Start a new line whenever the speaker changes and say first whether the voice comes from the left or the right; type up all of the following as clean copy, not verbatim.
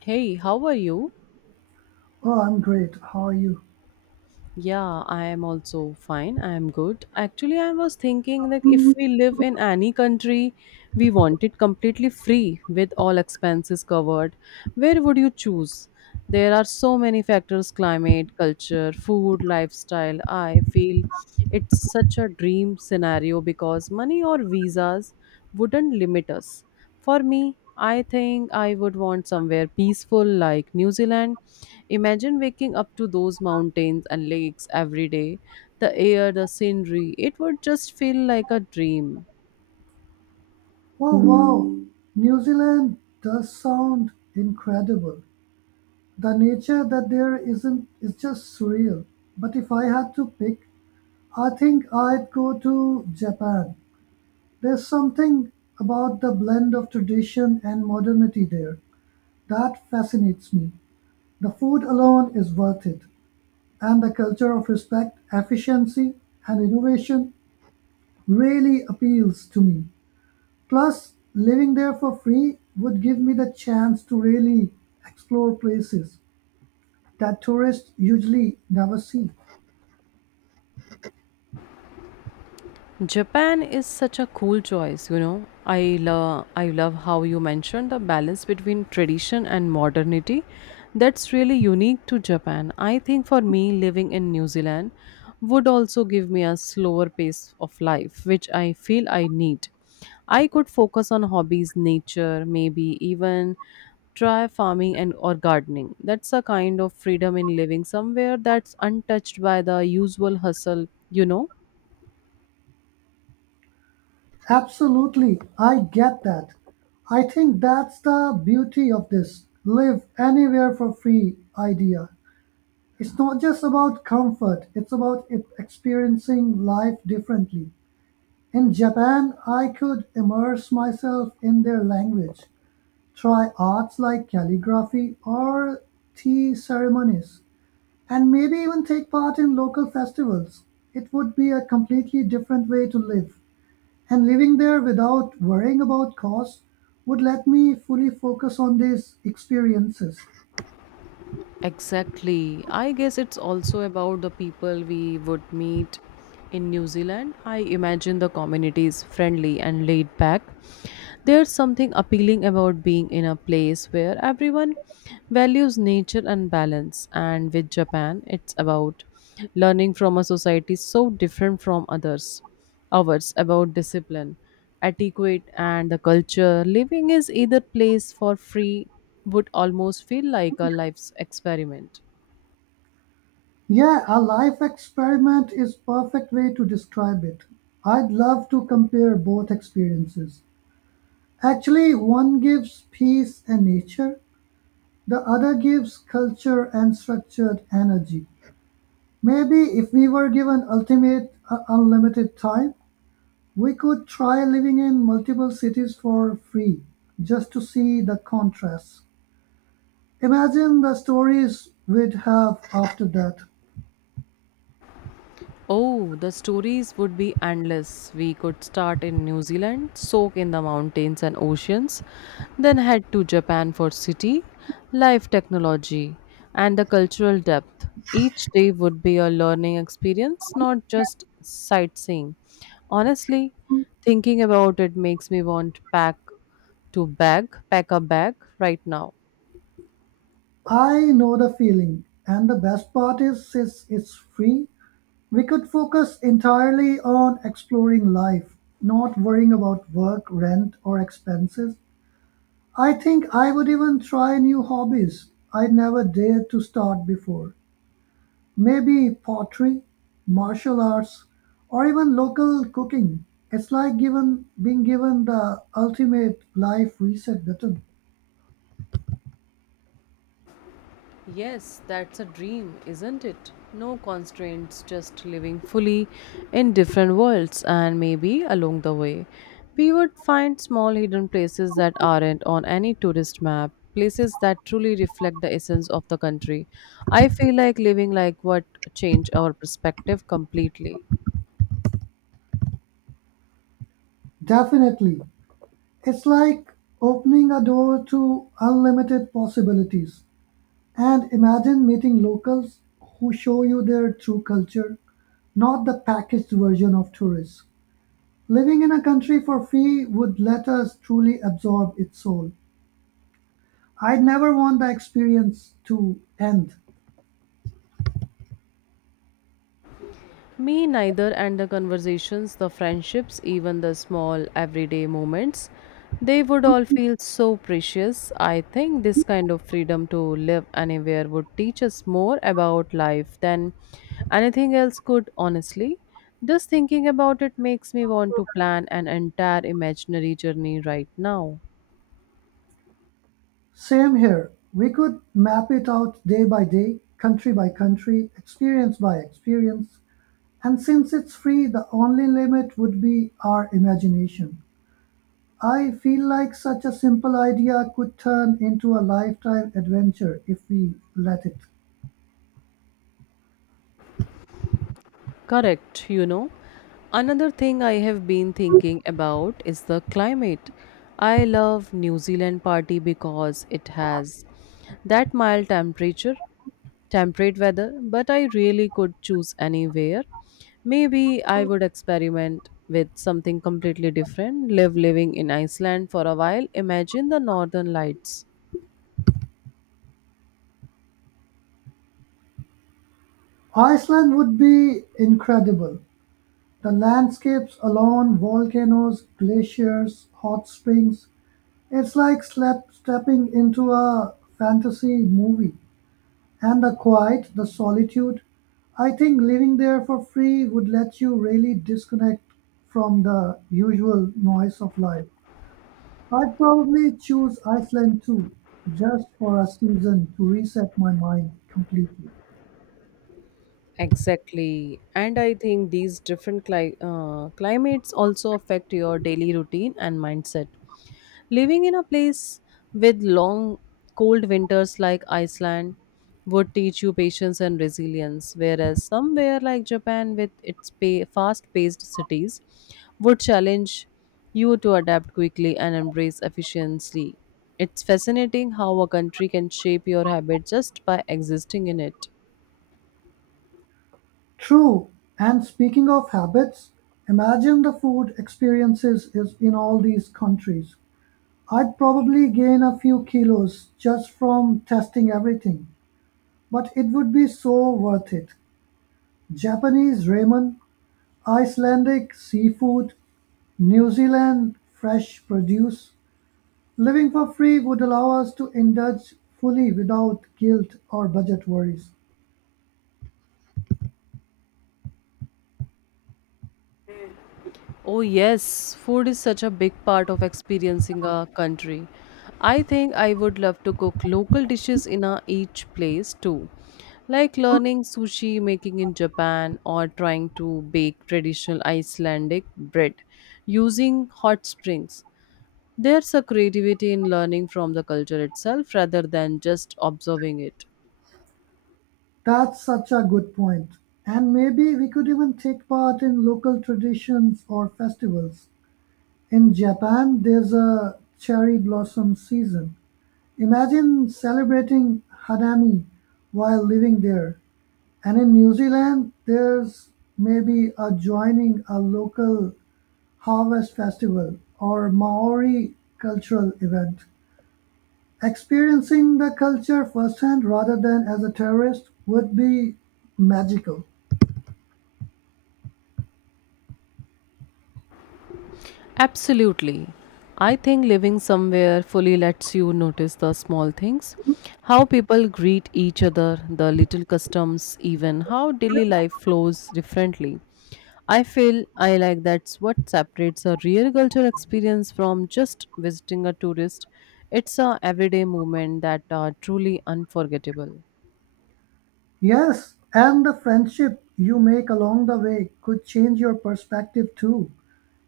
left: Hey, how are you?
right: Oh, I'm great. How are you?
left: Yeah, I am also fine. I am good. Actually, I was thinking that if we live in any country, we want it completely free with all expenses covered. Where would you choose? There are so many factors: climate, culture, food, lifestyle. I feel it's such a dream scenario because money or visas wouldn't limit us. For me, I think I would want somewhere peaceful like New Zealand. Imagine waking up to those mountains and lakes every day. The air, the scenery, it would just feel like a dream.
right: Oh, wow. New Zealand does sound incredible. The nature that there isn't is just surreal. But if I had to pick, I think I'd go to Japan. There's something about the blend of tradition and modernity there that fascinates me. The food alone is worth it, and the culture of respect, efficiency, and innovation really appeals to me. Plus, living there for free would give me the chance to really explore places that tourists usually never see.
left: Japan is such a cool choice. I love how you mentioned the balance between tradition and modernity. That's really unique to Japan. I think for me living in New Zealand would also give me a slower pace of life, which I feel I need. I could focus on hobbies, nature, maybe even try farming and or gardening. That's a kind of freedom in living somewhere that's untouched by the usual hustle.
right: Absolutely, I get that. I think that's the beauty of this live anywhere for free idea. It's not just about comfort, it's about experiencing life differently. In Japan, I could immerse myself in their language, try arts like calligraphy or tea ceremonies, and maybe even take part in local festivals. It would be a completely different way to live. And living there without worrying about costs would let me fully focus on these experiences.
left: Exactly. I guess it's also about the people we would meet in New Zealand. I imagine the community is friendly and laid back. There's something appealing about being in a place where everyone values nature and balance. And with Japan, it's about learning from a society so different from others hours about discipline, etiquette, and the culture. Living is either place for free would almost feel like a life's experiment.
right: Yeah, a life experiment is perfect way to describe it. I'd love to compare both experiences. Actually, one gives peace and nature, the other gives culture and structured energy. Maybe if we were given ultimate unlimited time, we could try living in multiple cities for free just to see the contrast. Imagine the stories we'd have after that.
left: Oh, the stories would be endless. We could start in New Zealand, soak in the mountains and oceans, then head to Japan for city, life technology, and the cultural depth. Each day would be a learning experience, not just sightseeing. Honestly, thinking about it makes me want pack a bag right now.
right: I know the feeling, and the best part is since it's free, we could focus entirely on exploring life, not worrying about work, rent, or expenses. I think I would even try new hobbies I never dared to start before. Maybe pottery, martial arts, or even local cooking. It's like given being given the ultimate life reset button.
left: Yes, that's a dream, isn't it? No constraints, just living fully in different worlds, and maybe along the way, we would find small hidden places that aren't on any tourist map, places that truly reflect the essence of the country. I feel like living like what change our perspective completely.
right: Definitely. It's like opening a door to unlimited possibilities. And imagine meeting locals who show you their true culture, not the packaged version of tourists. Living in a country for free would let us truly absorb its soul. I'd never want the experience to end.
left: Me neither, and the conversations, the friendships, even the small everyday moments, they would all feel so precious. I think this kind of freedom to live anywhere would teach us more about life than anything else could, honestly. Just thinking about it makes me want to plan an entire imaginary journey right now.
right: Same here. We could map it out day by day, country by country, experience by experience. And since it's free, the only limit would be our imagination. I feel like such a simple idea could turn into a lifetime adventure if we let it.
left: Correct. Another thing I have been thinking about is the climate. I love New Zealand party because it has that mild temperature, temperate weather, but I really could choose anywhere. Maybe I would experiment with something completely different, live living in Iceland for a while, imagine the northern lights.
right: Iceland would be incredible. The landscapes alone, volcanoes, glaciers, hot springs, it's like slap stepping into a fantasy movie. And the quiet, the solitude, I think living there for free would let you really disconnect from the usual noise of life. I'd probably choose Iceland too, just for a season to reset my mind completely.
left: Exactly. And I think these different climates also affect your daily routine and mindset. Living in a place with long, cold winters like Iceland would teach you patience and resilience, whereas somewhere like Japan with its fast paced cities would challenge you to adapt quickly and embrace efficiency. It's fascinating how a country can shape your habit just by existing in it.
right: True, and speaking of habits, imagine the food experiences is in all these countries. I'd probably gain a few kilos just from testing everything, but it would be so worth it. Japanese ramen, Icelandic seafood, New Zealand fresh produce. Living for free would allow us to indulge fully without guilt or budget worries.
left: Oh, yes, food is such a big part of experiencing a country. I think I would love to cook local dishes in each place too, like learning sushi making in Japan or trying to bake traditional Icelandic bread using hot springs. There's a creativity in learning from the culture itself rather than just observing it.
right: That's such a good point. And maybe we could even take part in local traditions or festivals. In Japan, there's a cherry blossom season. Imagine celebrating Hadami while living there. And in New Zealand, there's maybe a joining a local harvest festival or Maori cultural event. Experiencing the culture firsthand rather than as a tourist would be magical.
left: Absolutely. I think living somewhere fully lets you notice the small things, how people greet each other, the little customs, even how daily life flows differently. I feel I like that's what separates a real cultural experience from just visiting a tourist. It's a everyday moment that are truly unforgettable.
right: Yes, and the friendship you make along the way could change your perspective too.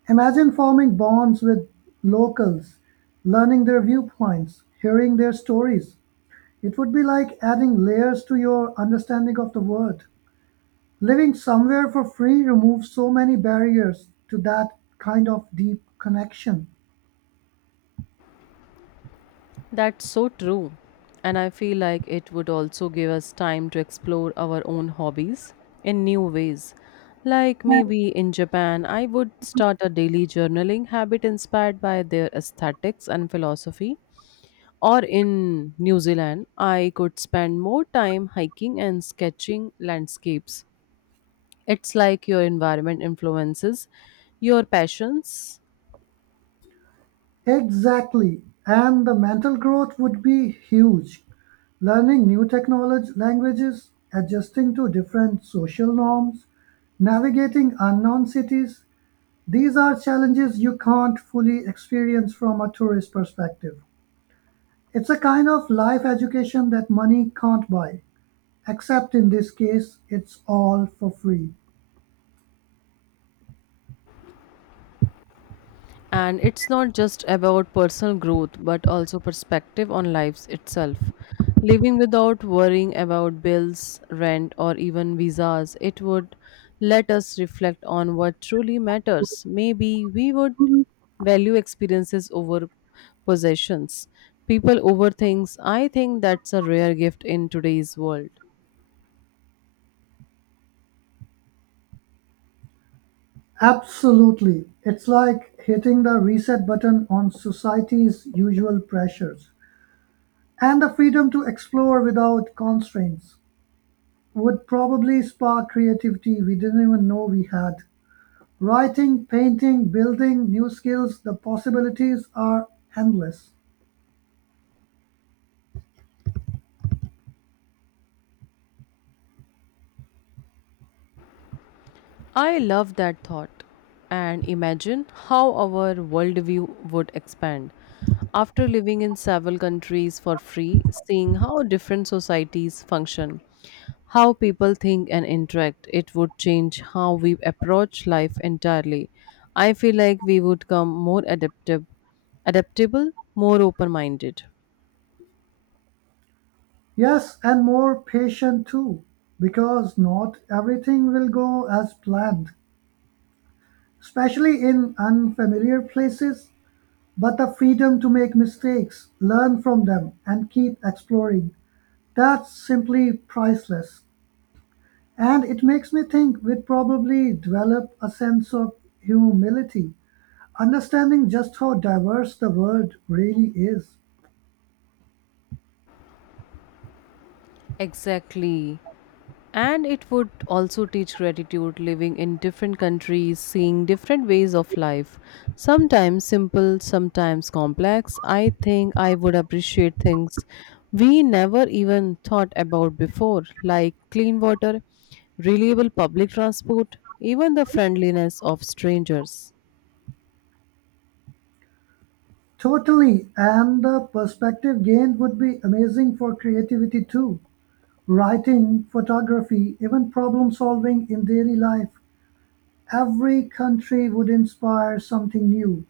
right: Imagine forming bonds with locals, learning their viewpoints, hearing their stories. It would be like adding layers to your understanding of the world. Living somewhere for free removes so many barriers to that kind of deep connection.
left: That's so true. And I feel like it would also give us time to explore our own hobbies in new ways. Like maybe in Japan, I would start a daily journaling habit inspired by their aesthetics and philosophy. Or in New Zealand, I could spend more time hiking and sketching landscapes. It's like your environment influences your passions.
right: Exactly, and the mental growth would be huge. Learning new technology languages, adjusting to different social norms, navigating unknown cities, these are challenges you can't fully experience from a tourist perspective. It's a kind of life education that money can't buy, except in this case, it's all for free.
left: And it's not just about personal growth, but also perspective on life itself. Living without worrying about bills, rent, or even visas, it would let us reflect on what truly matters. Maybe we would value experiences over possessions. People over things. I think that's a rare gift in today's world.
right: Absolutely. It's like hitting the reset button on society's usual pressures. And the freedom to explore without constraints would probably spark creativity we didn't even know we had. Writing, painting, building new skills, the possibilities are endless.
left: I love that thought. And imagine how our worldview would expand. After living in several countries for free, seeing how different societies function, how people think and interact, it would change how we approach life entirely. I feel like we would become more adaptable, more open minded.
right: Yes, and more patient too, because not everything will go as planned, especially in unfamiliar places. But the freedom to make mistakes, learn from them, and keep exploring, that's simply priceless. And it makes me think we'd probably develop a sense of humility, understanding just how diverse the world really is.
left: Exactly. And it would also teach gratitude, living in different countries, seeing different ways of life, sometimes simple, sometimes complex. I think I would appreciate things we never even thought about before, like clean water, reliable public transport, even the friendliness of strangers.
right: Totally, and the perspective gained would be amazing for creativity too. Writing, photography, even problem solving in daily life. Every country would inspire something new.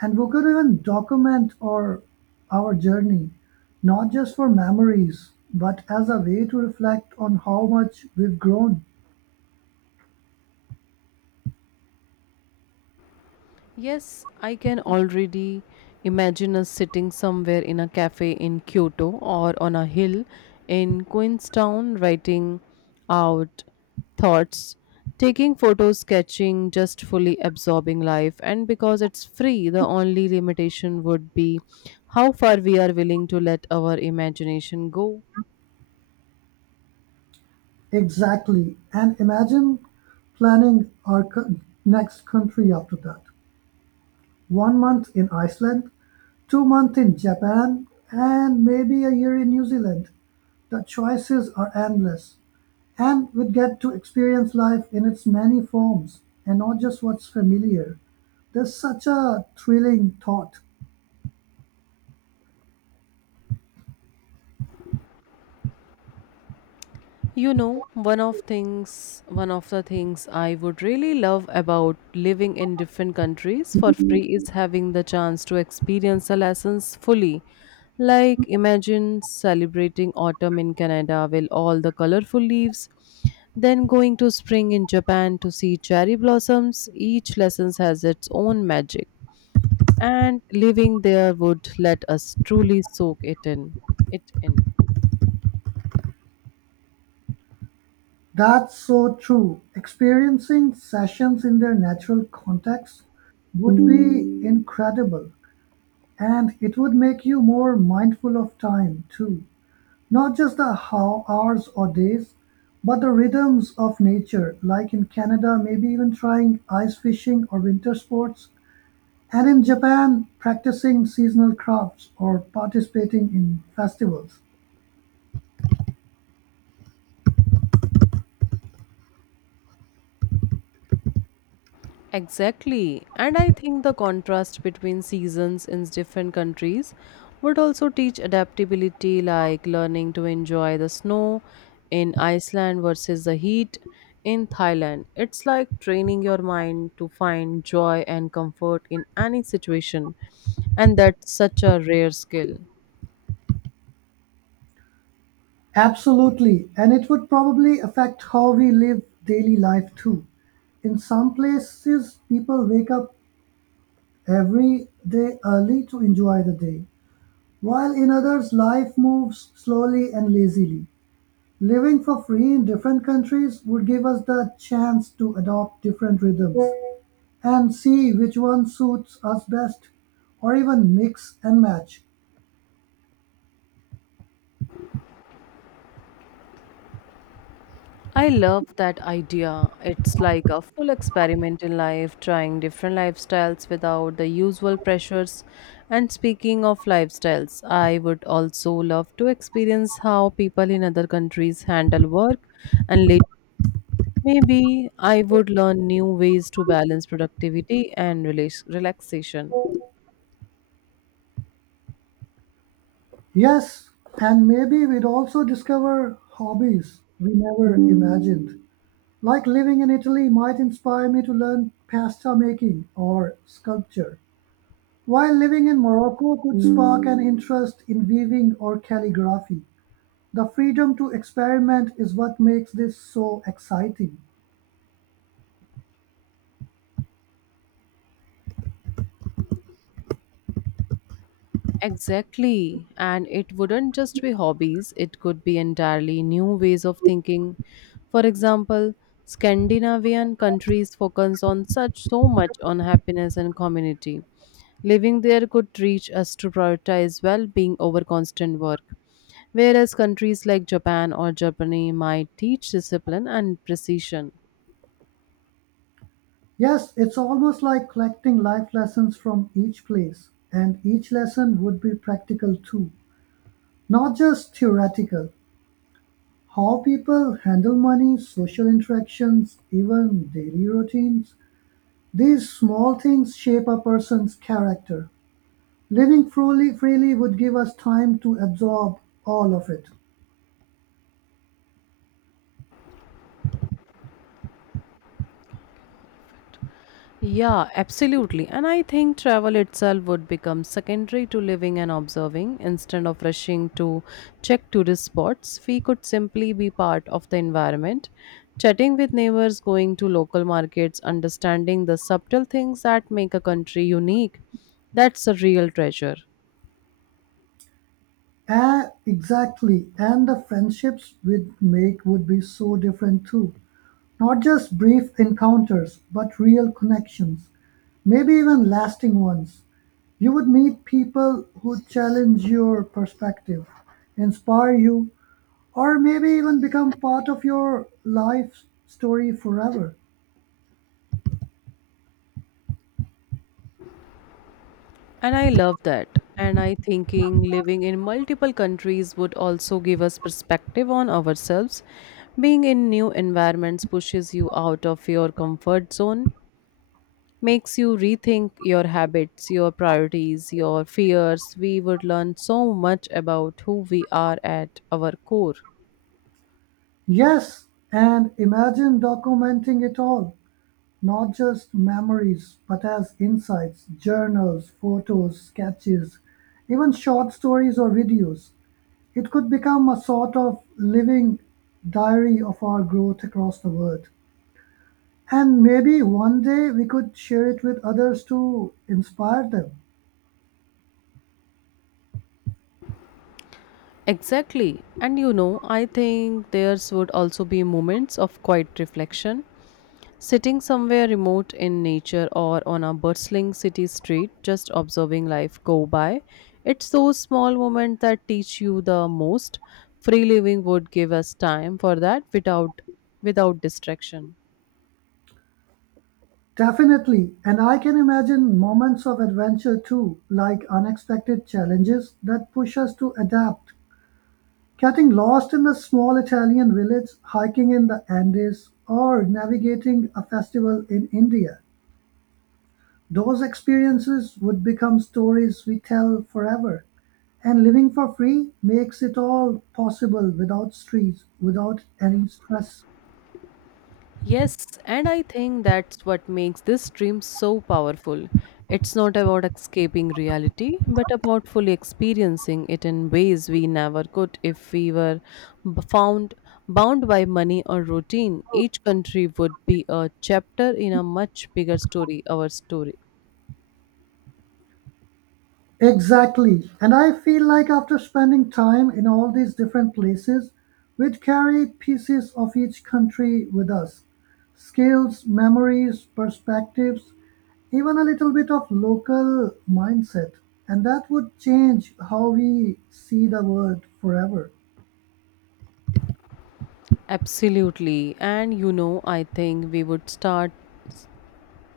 right: And we could even document our journey, not just for memories, but as a way to reflect on how much we've grown.
left: Yes, I can already imagine us sitting somewhere in a cafe in Kyoto or on a hill in Queenstown, writing out thoughts, taking photos, sketching, just fully absorbing life. And because it's free, the only limitation would be how far we are willing to let our imagination go.
right: Exactly. And imagine planning next country after that. 1 month in Iceland, 2 months in Japan, and maybe a year in New Zealand. The choices are endless, and we get to experience life in its many forms and not just what's familiar. There's such a thrilling thought.
left: One of the things I would really love about living in different countries for free is having the chance to experience the lessons fully. Like imagine celebrating autumn in Canada with all the colorful leaves, then going to spring in Japan to see cherry blossoms. Each lesson has its own magic, and living there would let us truly soak it in. It in.
right: That's so true. Experiencing sessions in their natural context would be incredible, and it would make you more mindful of time too. Not just the how hours or days, but the rhythms of nature, like in Canada, maybe even trying ice fishing or winter sports. And in Japan, practicing seasonal crafts or participating in festivals.
left: Exactly. And I think the contrast between seasons in different countries would also teach adaptability, like learning to enjoy the snow in Iceland versus the heat in Thailand. It's like training your mind to find joy and comfort in any situation. And that's such a rare skill.
right: Absolutely. And it would probably affect how we live daily life too. In some places, people wake up every day early to enjoy the day, while in others, life moves slowly and lazily. Living for free in different countries would give us the chance to adopt different rhythms and see which one suits us best or even mix and match.
left: I love that idea. It's like a full experiment in life, trying different lifestyles without the usual pressures. And speaking of lifestyles, I would also love to experience how people in other countries handle work and later maybe I would learn new ways to balance productivity and relaxation.
right: Yes, and maybe we'd also discover hobbies we never imagined. Like living in Italy might inspire me to learn pasta making or sculpture, while living in Morocco could spark an interest in weaving or calligraphy. The freedom to experiment is what makes this so exciting.
left: Exactly. And it wouldn't just be hobbies, it could be entirely new ways of thinking. For example, Scandinavian countries focus on such so much on happiness and community. Living there could teach us to prioritize well being over constant work. Whereas countries like Japan or Germany might teach discipline and precision.
right: Yes, it's almost like collecting life lessons from each place, and each lesson would be practical too, not just theoretical. How people handle money, social interactions, even daily routines. These small things shape a person's character. Living freely would give us time to absorb all of it.
left: Yeah, absolutely. And I think travel itself would become secondary to living and observing. Instead of rushing to check tourist spots, we could simply be part of the environment, chatting with neighbors, going to local markets, understanding the subtle things that make a country unique. That's a real treasure.
right: Ah, exactly. And the friendships we'd make would be so different too. Not just brief encounters, but real connections. Maybe even lasting ones. You would meet people who challenge your perspective, inspire you, or maybe even become part of your life story forever.
left: And I love that. And I thinking living in multiple countries would also give us perspective on ourselves. Being in new environments pushes you out of your comfort zone, makes you rethink your habits, your priorities, your fears. We would learn so much about who we are at our core.
right: Yes, and imagine documenting it all, not just memories, but as insights, journals, photos, sketches, even short stories or videos. It could become a sort of living diary of our growth across the world. And maybe one day we could share it with others to inspire them.
left: Exactly. And you know, I think theirs would also be moments of quiet reflection. Sitting somewhere remote in nature or on a bustling city street, just observing life go by, it's those small moments that teach you the most. Free living would give us time for that without distraction.
right: Definitely, and I can imagine moments of adventure too, like unexpected challenges that push us to adapt. Getting lost in a small Italian village, hiking in the Andes, or navigating a festival in India. Those experiences would become stories we tell forever. And living for free makes it all possible without any stress.
left: Yes, and I think that's what makes this dream so powerful. It's not about escaping reality, but about fully experiencing it in ways we never could if we were b- found bound by money or routine. Each country would be a chapter in a much bigger story, our story.
right: Exactly. And I feel like after spending time in all these different places, we'd carry pieces of each country with us skills, memories, perspectives, even a little bit of local mindset. And that would change how we see the world forever.
left: Absolutely. And you know, I think we would start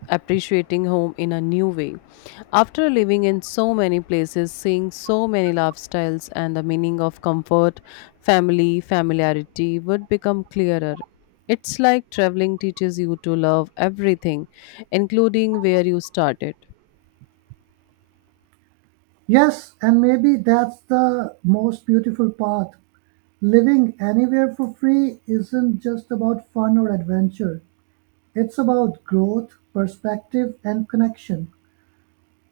left: appreciating home in a new way. After living in so many places, seeing so many lifestyles, and the meaning of comfort, family, familiarity would become clearer. It's like traveling teaches you to love everything, including where you started.
right: Yes, and maybe that's the most beautiful part. Living anywhere for free isn't just about fun or adventure. It's about growth, perspective, and connection.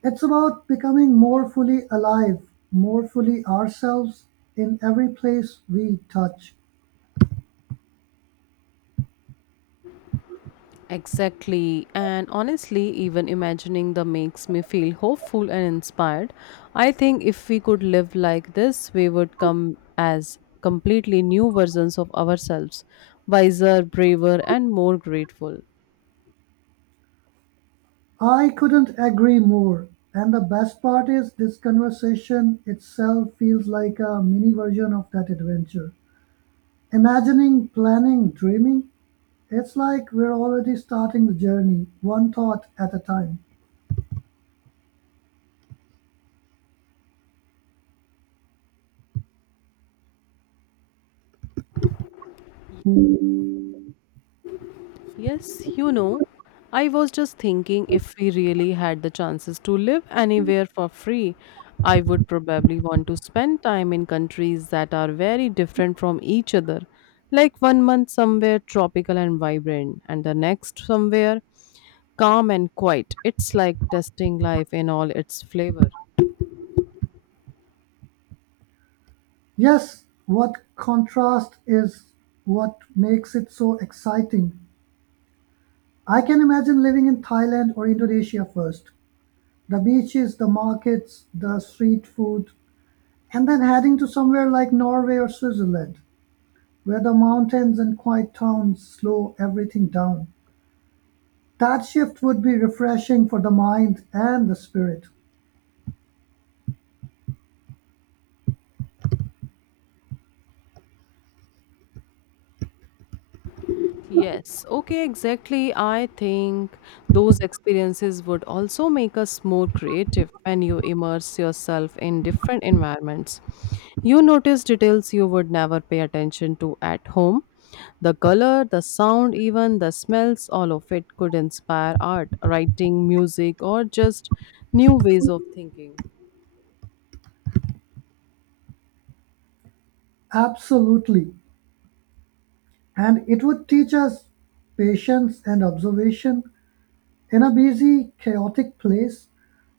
right: It's about becoming more fully alive, more fully ourselves in every place we touch.
left: Exactly, and honestly, even imagining the makes me feel hopeful and inspired. I think if we could live like this, we would come as completely new versions of ourselves, wiser, braver, and more grateful.
right: I couldn't agree more. And the best part is, this conversation itself feels like a mini version of that adventure. Imagining, planning, dreaming, it's like we're already starting the journey, one thought at a time.
left: Yes, I was just thinking if we really had the chances to live anywhere for free, I would probably want to spend time in countries that are very different from each other. Like one month somewhere tropical and vibrant, and the next somewhere calm and quiet. It's like testing life in all its flavor.
right: Yes, what contrast is what makes it so exciting. I can imagine living in Thailand or Indonesia first. The beaches, the markets, the street food, and then heading to somewhere like Norway or Switzerland, where the mountains and quiet towns slow everything down. That shift would be refreshing for the mind and the spirit.
left: Yes, okay, exactly. I think those experiences would also make us more creative when you immerse yourself in different environments. You notice details you would never pay attention to at home. The color, the sound, even the smells, all of it could inspire art, writing, music, or just new ways of thinking.
right: Absolutely. And it would teach us patience and observation. In a busy, chaotic place,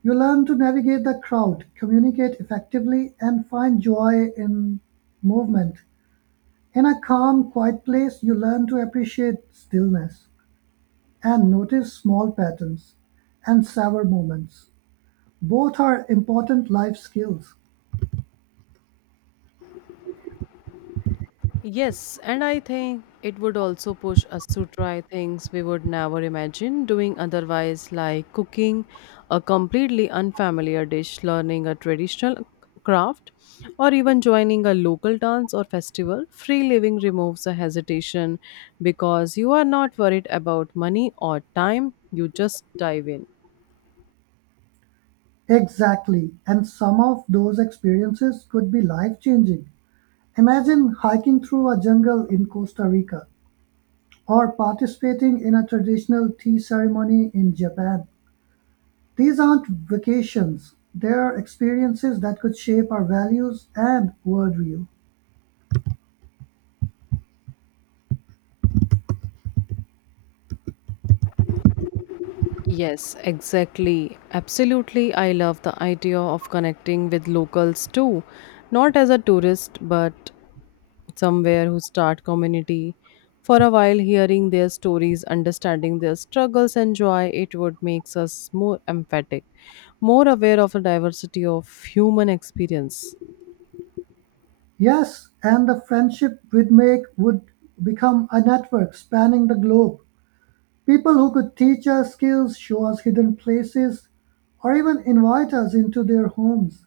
right: you learn to navigate the crowd, communicate effectively, and find joy in movement. In a calm, quiet place, you learn to appreciate stillness and notice small patterns and savor moments. Both are important life skills.
left: Yes, and I think it would also push us to try things we would never imagine doing otherwise, like cooking a completely unfamiliar dish, learning a traditional craft, or even joining a local dance or festival. Free living removes the hesitation because you are not worried about money or time, you just dive in.
right: Exactly, and some of those experiences could be life changing. Imagine hiking through a jungle in Costa Rica or participating in a traditional tea ceremony in Japan. These aren't vacations, they're experiences that could shape our values and worldview.
left: Yes, exactly. Absolutely. I love the idea of connecting with locals too, not as a tourist, but somewhere who start community for a while, hearing their stories, understanding their struggles and joy. It would makes us more emphatic, more aware of the diversity of human experience.
right: Yes, and the friendship we'd make would become a network spanning the globe. People who could teach us skills, show us hidden places, or even invite us into their homes.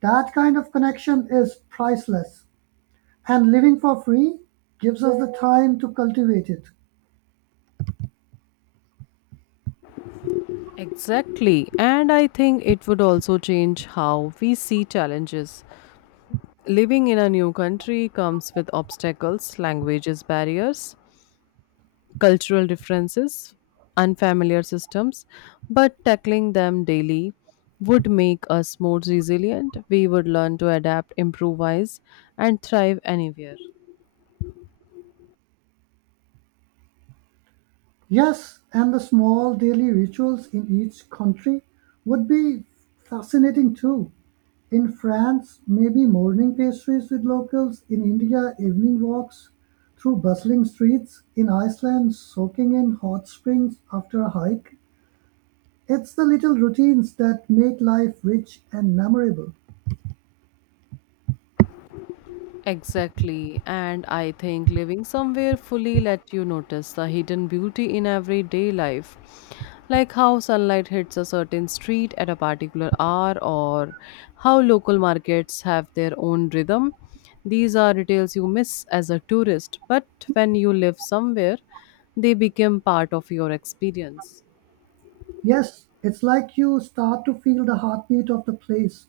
right: That kind of connection is priceless, and living for free gives us the time to cultivate it.
left: Exactly, and I think it would also change how we see challenges. Living in a new country comes with obstacles, languages barriers, cultural differences, unfamiliar systems, but tackling them daily would make us more resilient. We would learn to adapt, improvise, and thrive anywhere.
right: Yes, and the small daily rituals in each country would be fascinating too. In France, maybe morning pastries with locals, in India, evening walks through bustling streets, in Iceland, soaking in hot springs after a hike. It's the little routines that make life rich and memorable.
left: Exactly, and I think living somewhere fully let you notice the hidden beauty in everyday life, like how sunlight hits a certain street at a particular hour, or how local markets have their own rhythm. These are details you miss as a tourist, but when you live somewhere, they become part of your experience.
right: Yes, it's like you start to feel the heartbeat of the place,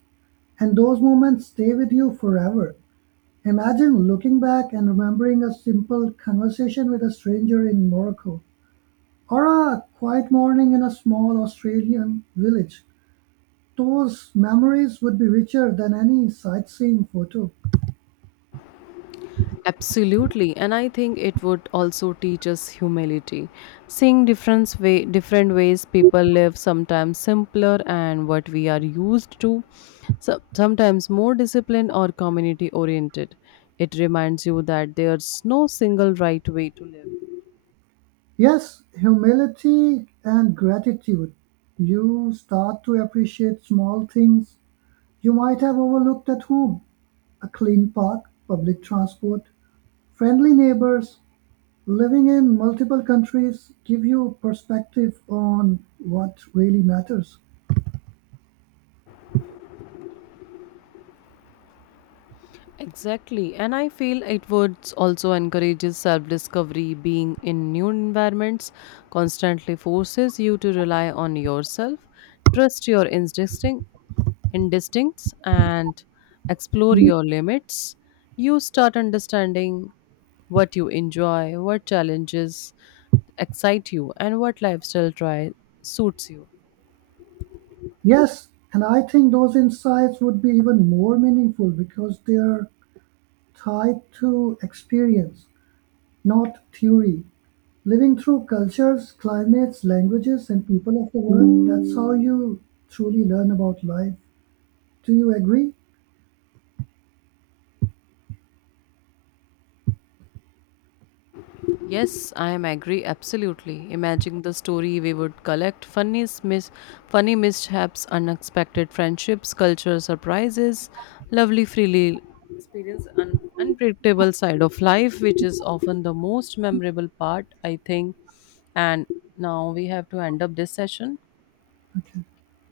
right: and those moments stay with you forever. Imagine looking back and remembering a simple conversation with a stranger in Morocco, or a quiet morning in a small Australian village. Those memories would be richer than any sightseeing photo.
left: Absolutely, and I think it would also teach us humility. Seeing different ways people live, sometimes simpler and what we are used to, so, sometimes more disciplined or community oriented. It reminds you that there's no single right way to live.
right: Yes, humility and gratitude. You start to appreciate small things you might have overlooked at home a clean park, public transport, friendly neighbors, living in multiple countries give you perspective on what really matters.
left: Exactly, and I feel it would also encourages self discovery. Being in new environments constantly forces you to rely on yourself, trust your instincts and explore your limits, you start understanding what you enjoy, what challenges excite you, and what lifestyle try suits you.
right: Yes, and I think those insights would be even more meaningful because they're tied to experience, not theory. Living through cultures, climates, languages, and people of the world, that's how you truly learn about life. Do you agree?
left: Yes, I am agree absolutely. Imagine the story we would collect, funny mishaps, unexpected friendships, cultural surprises, lovely freely experience an unpredictable side of life, which is often the most memorable part, I think. And now we have to end up this session.
right: Okay.